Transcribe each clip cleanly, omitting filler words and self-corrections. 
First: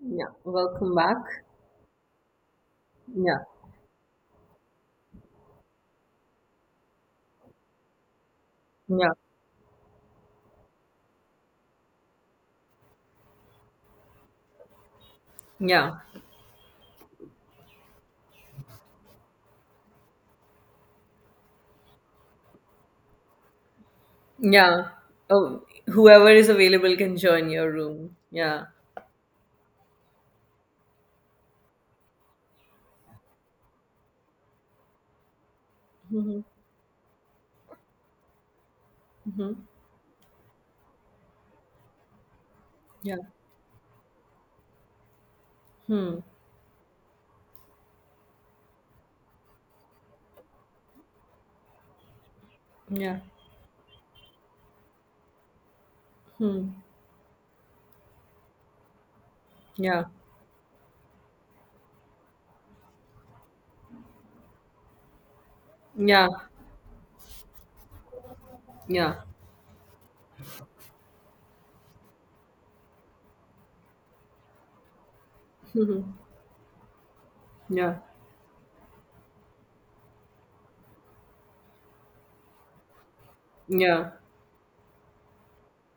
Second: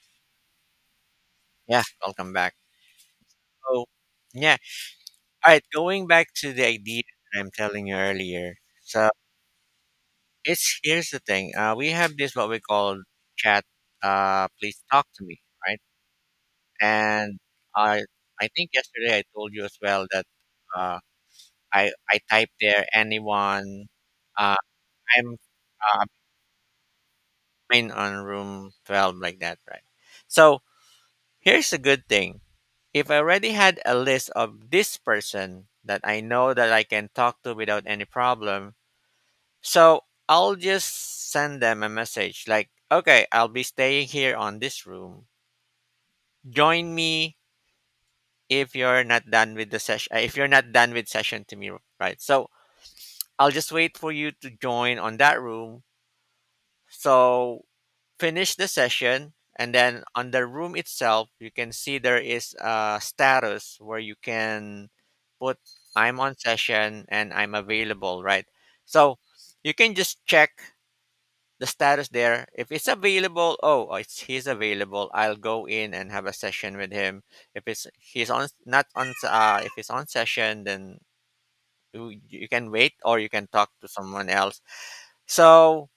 Yeah, welcome back. Yeah, welcome back. Yeah, So, yeah. All right, going back to the idea that I'm telling you earlier. So, yeah, it's here's the thing. We have this what we call chat. Please talk to me, right? yeah, And I I think yesterday I told you as well that uh, I typed there anyone. Uh, yeah. I'm Oh, uh, whoever is available can join your I'm in on room. Yeah. room 12 like that, right? So here's the good thing. If I already had a list of this person that I Mm-hmm. know that I can talk to without any problem, Mm-hmm. so I'll just send them a message like, Yeah. okay, I'll be staying here on this room. Hmm. Join me if you're not done with the session, if you're not done with session to me, right? So Yeah. I'll just wait for you to join on that room. Hmm. So finish the session, and then Yeah. on the room itself you can see there is a status where you can put I'm Yeah. on session and I'm available, right? So Yeah. you can just check the status there. If it's available, oh, oh, it's he's available, I'll go in Mm-hmm. and have a session with him. If it's Yeah. he's on not on if it's on session, then you can wait or you can talk to Yeah. someone else. So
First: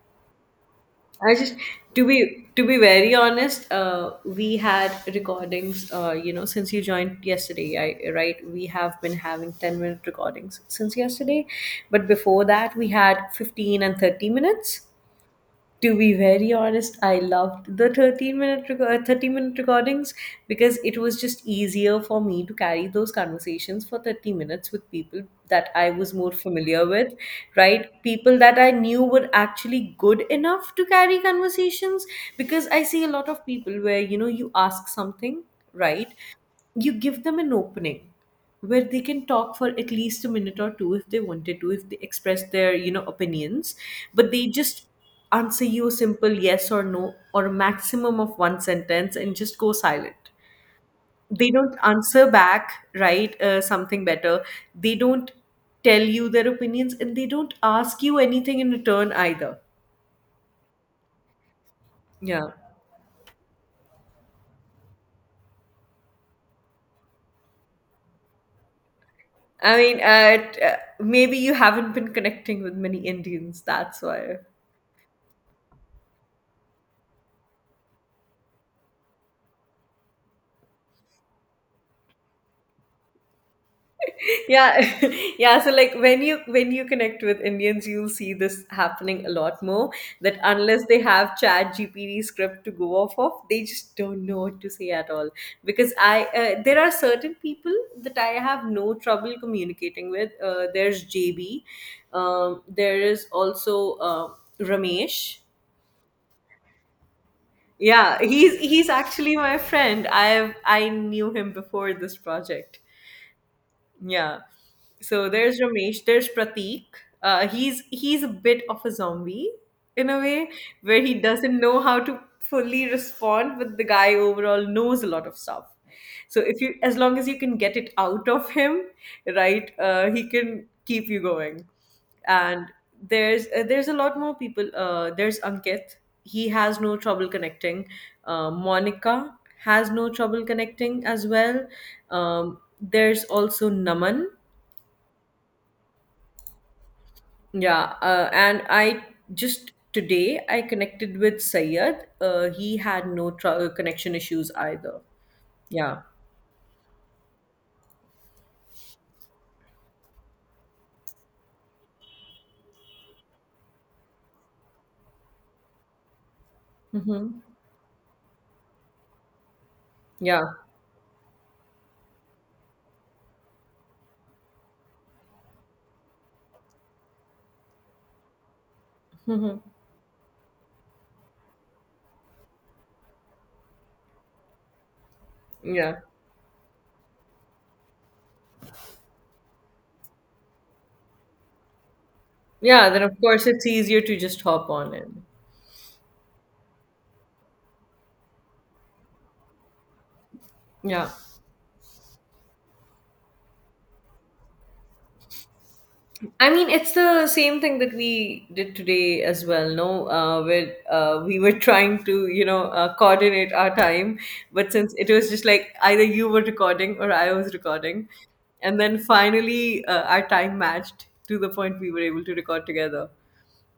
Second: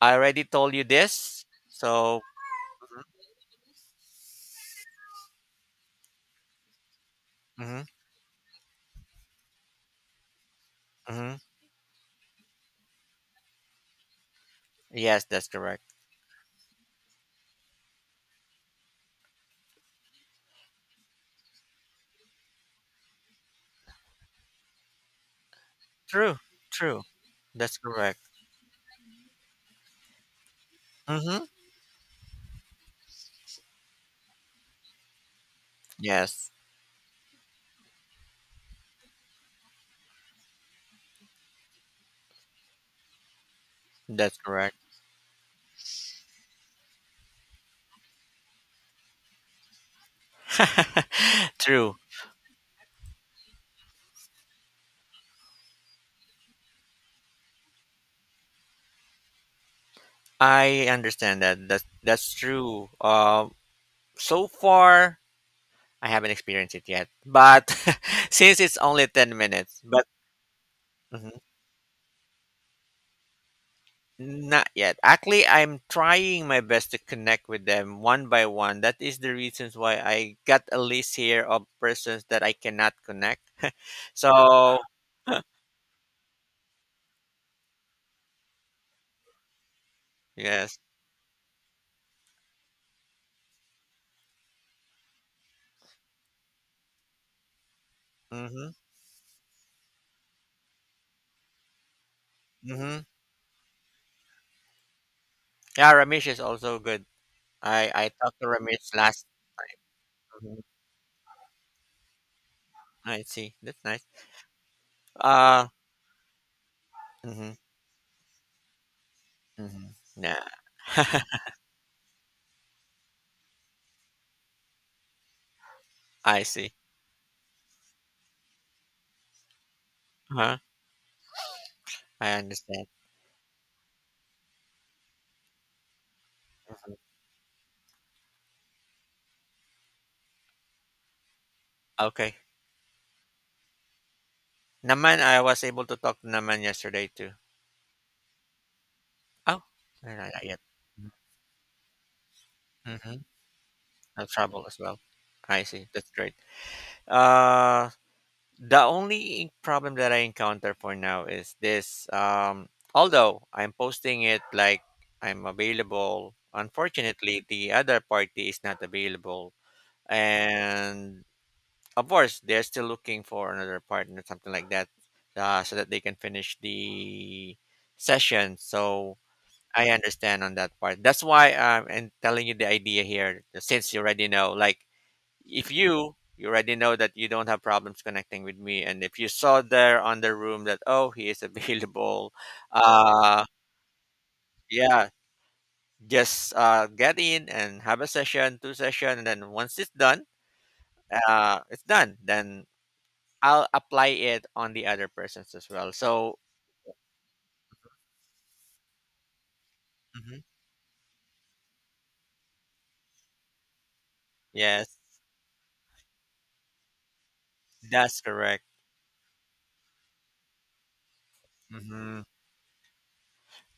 I already told you I this. just to So, be to be very honest, we had recordings. Since you joined yesterday, mhm, I right, we have been having 10 minute recordings since mhm. yesterday, but before that, we had 15 and 30 minutes Yes, that's correct. to be very honest. I loved the 30-minute recordings because it was just easier for me to carry those conversations for 30 minutes with people that I was more True, familiar true. with, That's right? correct. People that I knew were actually good enough to carry Mm-hmm. conversations, because I see a lot of people where you ask something, right? Yes, You give them an opening where they can talk for at least a minute or two if they wanted to, if they express their opinions, but that's they correct. just answer you a simple yes or no or a maximum of one sentence and just go silent. They don't True. answer back, right? Something better, they don't tell you their opinions and they don't ask you anything in return either, I understand that. That's yeah. true. So far, I haven't experienced it yet. But since it's only ten minutes, but mhm, Maybe you haven't been connecting with many indians, that's why. not yet. Actually, I'm trying my best to connect with them one by one. That is the reasons why I got a list here of persons that I cannot connect. Yeah. So Yeah, so like when you connect with indians you'll see this happening a lot more, that yes. unless they have chat gpt script to go off of they just don't know what to say at all. Because I There are certain people that I have Mm-hmm. no trouble communicating with. There's jb, there Mm-hmm. is also ramesh. Yeah, Ramesh is also good. I Yeah, talked to he's Ramesh last actually my friend. time. i've Mhm. i knew him before this project. I see. That's nice. Yeah. So there's Uh, Ramesh, there's Pratik. Mm-hmm, He's a bit of a zombie mm-hmm. in a way, Nah. where he doesn't know how to fully respond, but the guy overall knows a lot of stuff. So I if see. you, as long as you can get it out of him, right, he Huh? can keep you going. I And understand. There's a lot more people. There's ankit, he has Mhm. no trouble connecting. Monica has no trouble connecting as well. Okay. There's also naman. Naman, I was able to talk to Naman yesterday too. Yeah. Uh, and i Oh, just no, today not yet. I connected with sayed. He had Mm-hmm. no connection No issues trouble as well. either. I see. Yeah. That's great. Uh, the only problem that I encounter for now is this. Although I'm posting it like I'm available, Mm-hmm. unfortunately, the other party is not available. Yeah. And of course, they're still looking for another partner, something like that, so that they can finish the session. So Mm-hmm. I understand on that part. That's why I'm and telling you the idea here, since you already know, like if Yeah, you already know that you don't have problems connecting with me and if you saw there on the room that, oh, he is available, yeah, then of uh, course it's easier to just hop on yeah, in. just get in and have a session, two session, and then once it's done, Yeah. It's done, then I'll apply it on the other persons as well. So I mean, it's the same thing that we did today as well. No, mhm. where we were trying to, coordinate our time, but since Yes, it was just like either you were recording or I was recording, that's correct. and then finally our time matched to the point we were Hmm. able to record together.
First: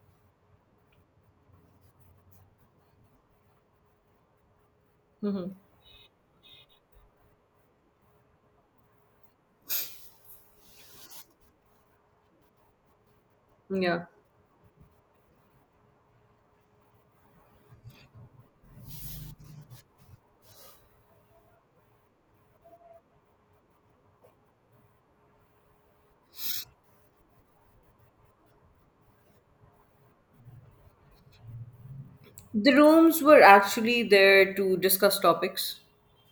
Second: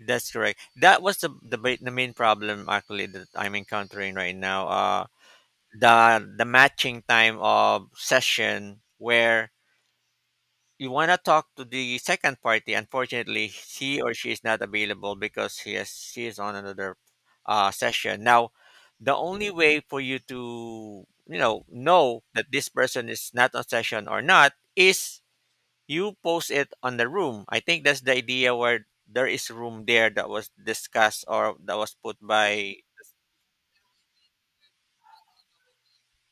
That's correct. That was the main problem actually that I'm encountering right now. Hmm. The matching time of session, where you want to talk to the second party. Unfortunately he Yeah, or she is not available because he is, she is on another session now. The only way for you to know that this person is not on session or not is you post it on the room. I think that's the idea, where there is room there that was discussed or that was put the by. rooms were actually there to discuss topics.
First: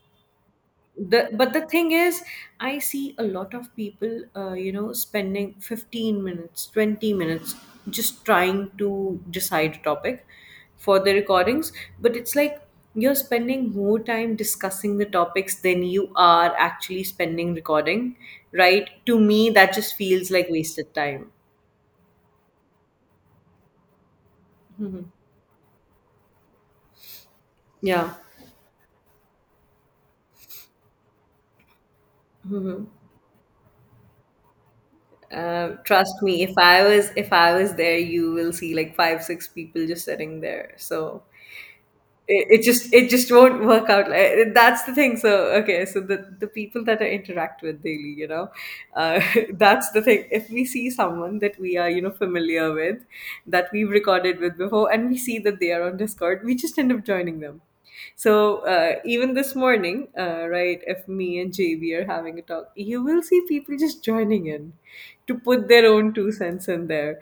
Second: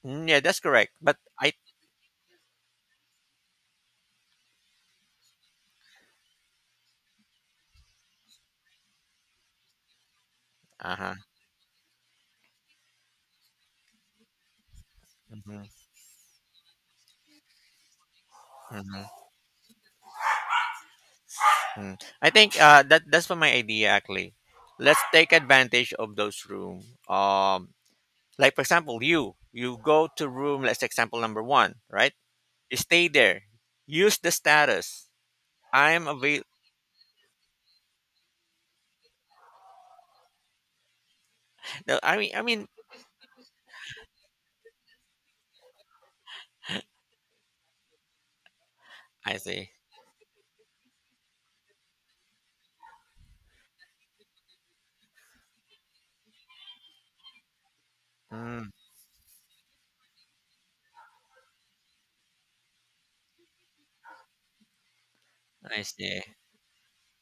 Mm, yeah, that's correct, but the I but the thing is, I see a lot of people spending 15 minutes, 20 minutes just trying to decide a topic for uh-huh. the recordings. But it's like you're spending more time discussing the topics Mhm. than you are actually spending recording, right? Mhm. To me that just feels like wasted time. Mm. I think that's for my idea, actually. Let's Mhm. take advantage of those room. Um, Yeah. like for example, you go to room. Let's example number one, right? You Hmm. stay there. Use the status. I'm Trust avail. me, if I was there, you will see like five, six people just sitting there. So No, I mean, I it, it mean, just it just won't work out, like that's the thing. So okay, so the people that I interact with daily, uh, I see. that's the thing. If we see someone that we are familiar with, that we've recorded with before and we see that they are on discord, we just end up joining them. So Mm, even this morning, right, if me and JB are having a talk, you will see people just joining in to put I their own see. two cents in there.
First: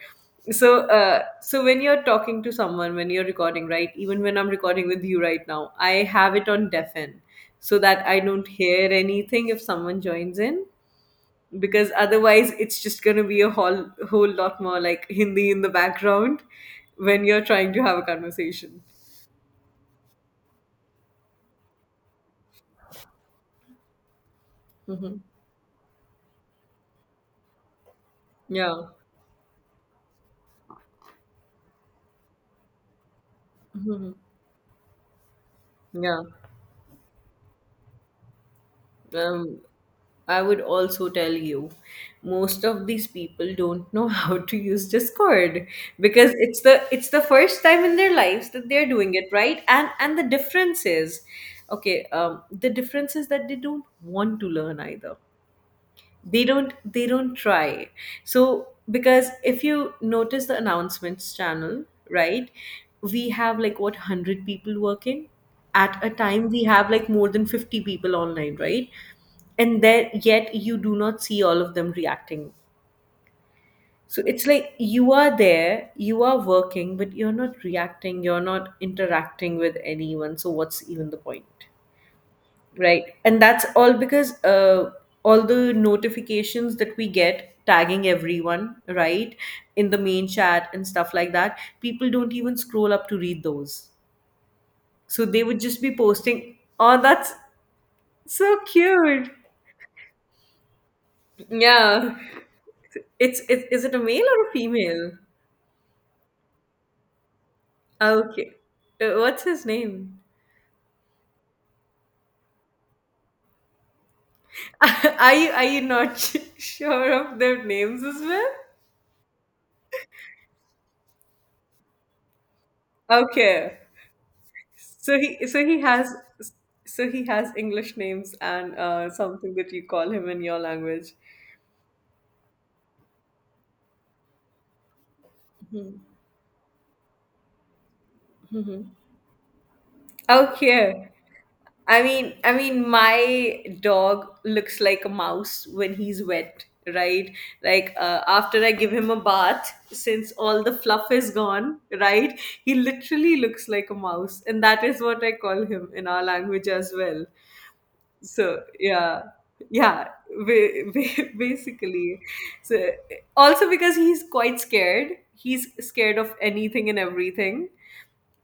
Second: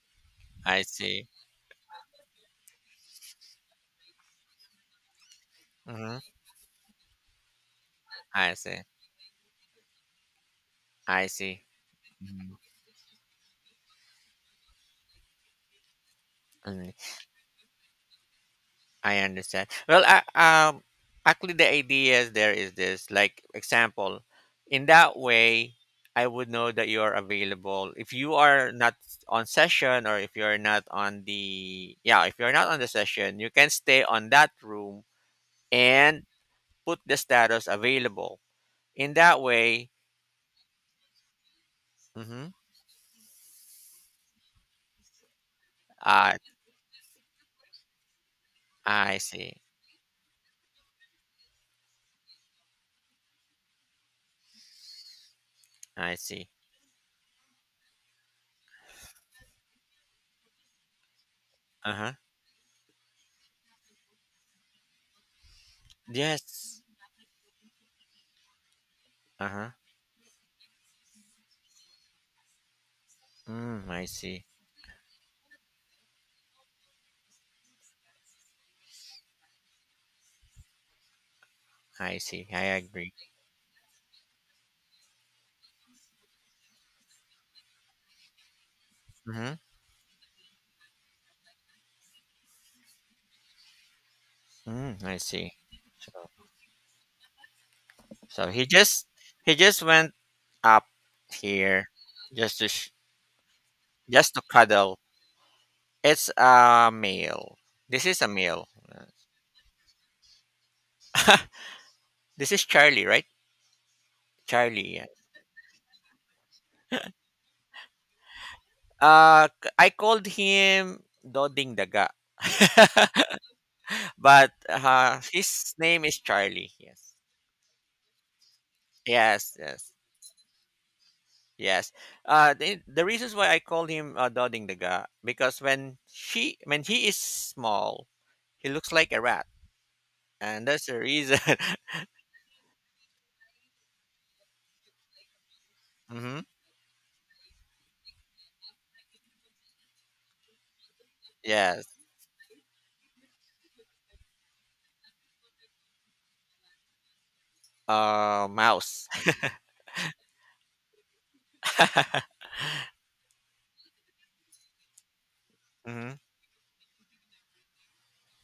I So, see. so when you're talking to someone, when you're recording, right, even when I'm recording with you right now, I Hmm. have it on deafen so that I don't I see. hear anything if someone joins in, I see. because otherwise it's just gonna be a whole lot more like Hindi in the background Mm. when you're trying to have a conversation. I understand. Well, actually, the ideas there is this. Like example, in that Hmm. way, I would know that you are available. If you are Yeah. not on session, or if you are not on the yeah, if you are not on the session, you can stay on that room Yeah. and put the status available. In that Um, way, I would also tell you, mm-hmm. most of these people don't know how to use Discord because I it's the first time in their lives that they're doing I it, see. right? And the difference is, okay, the difference is that they don't want to learn either. I see. They don't try. So because if you notice the announcements channel, Uh huh. right, we have like what, 100 people working at a time, we Yes. have like more than 50 people online, right? Uh huh. And there yet you do not see all of them reacting. Mm, I So see. it's like you are there, you are working, but you're not reacting, you're not interacting with anyone, so what's even the point? I see. I Right. agree. And that's all because all the notifications that we get tagging everyone, right, Mm-hmm. in the main chat and stuff like that, people don't even scroll up to read those. Mm, I So they see. would just be So, posting, oh, that's so he just cute. he just went up here Yeah. just to Is it a male just to or a cuddle. female? It's a male. This is a Okay. male. What's his name? This is Charlie, right? Charlie. Yeah. Are you not sure of their names as well? I called him Doding Daga, Okay. but So he so his he name has is Charlie. so Yes. he has English names and something Yes. that you Yes. call him in your language. Yes. The reasons why I call him Doding Daga, because when he is small, he looks like a rat, and that's the Okay. reason. I mean my dog looks like a mouse when he's Hmm. wet, right? Like after I give him a bath since all the fluff is gone, Yes, right? He literally looks like a mouse and that is what I call him in our language as well. So mouse. yeah. Yeah. Basically, so also because he's quite scared, he's Hmm. scared of anything and everything.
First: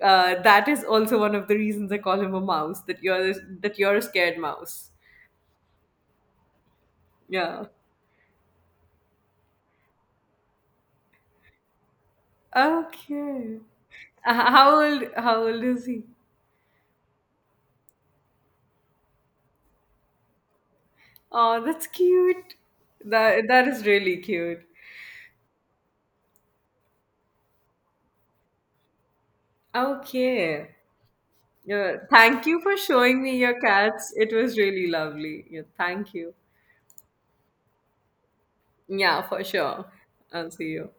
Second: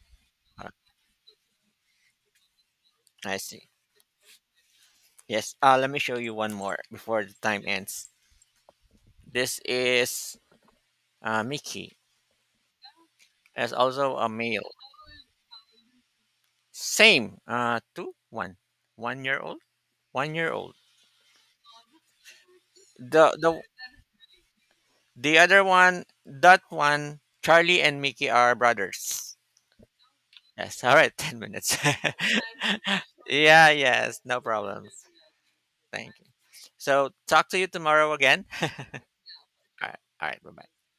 That is also one of the reasons I call him a mouse, that I see. You're a scared mouse. Yes. Let me show you one more before the time Yeah. ends. This is Mickey. Okay. It's also a Uh, how male. old how old is he? Same. Two, one, 1 year old, 1 year old. Oh, that's cute. The That the that is really cute. the other one, that one, Charlie and Mickey are brothers. Okay. Yes. All right. 10 minutes. Yeah, thank you for showing me your Yeah. cats. Yes. It No was problem. really lovely. Yeah, thank Thank you. you. So talk to you tomorrow again. Yeah, for sure. All right. All right. Bye I'll see bye. you.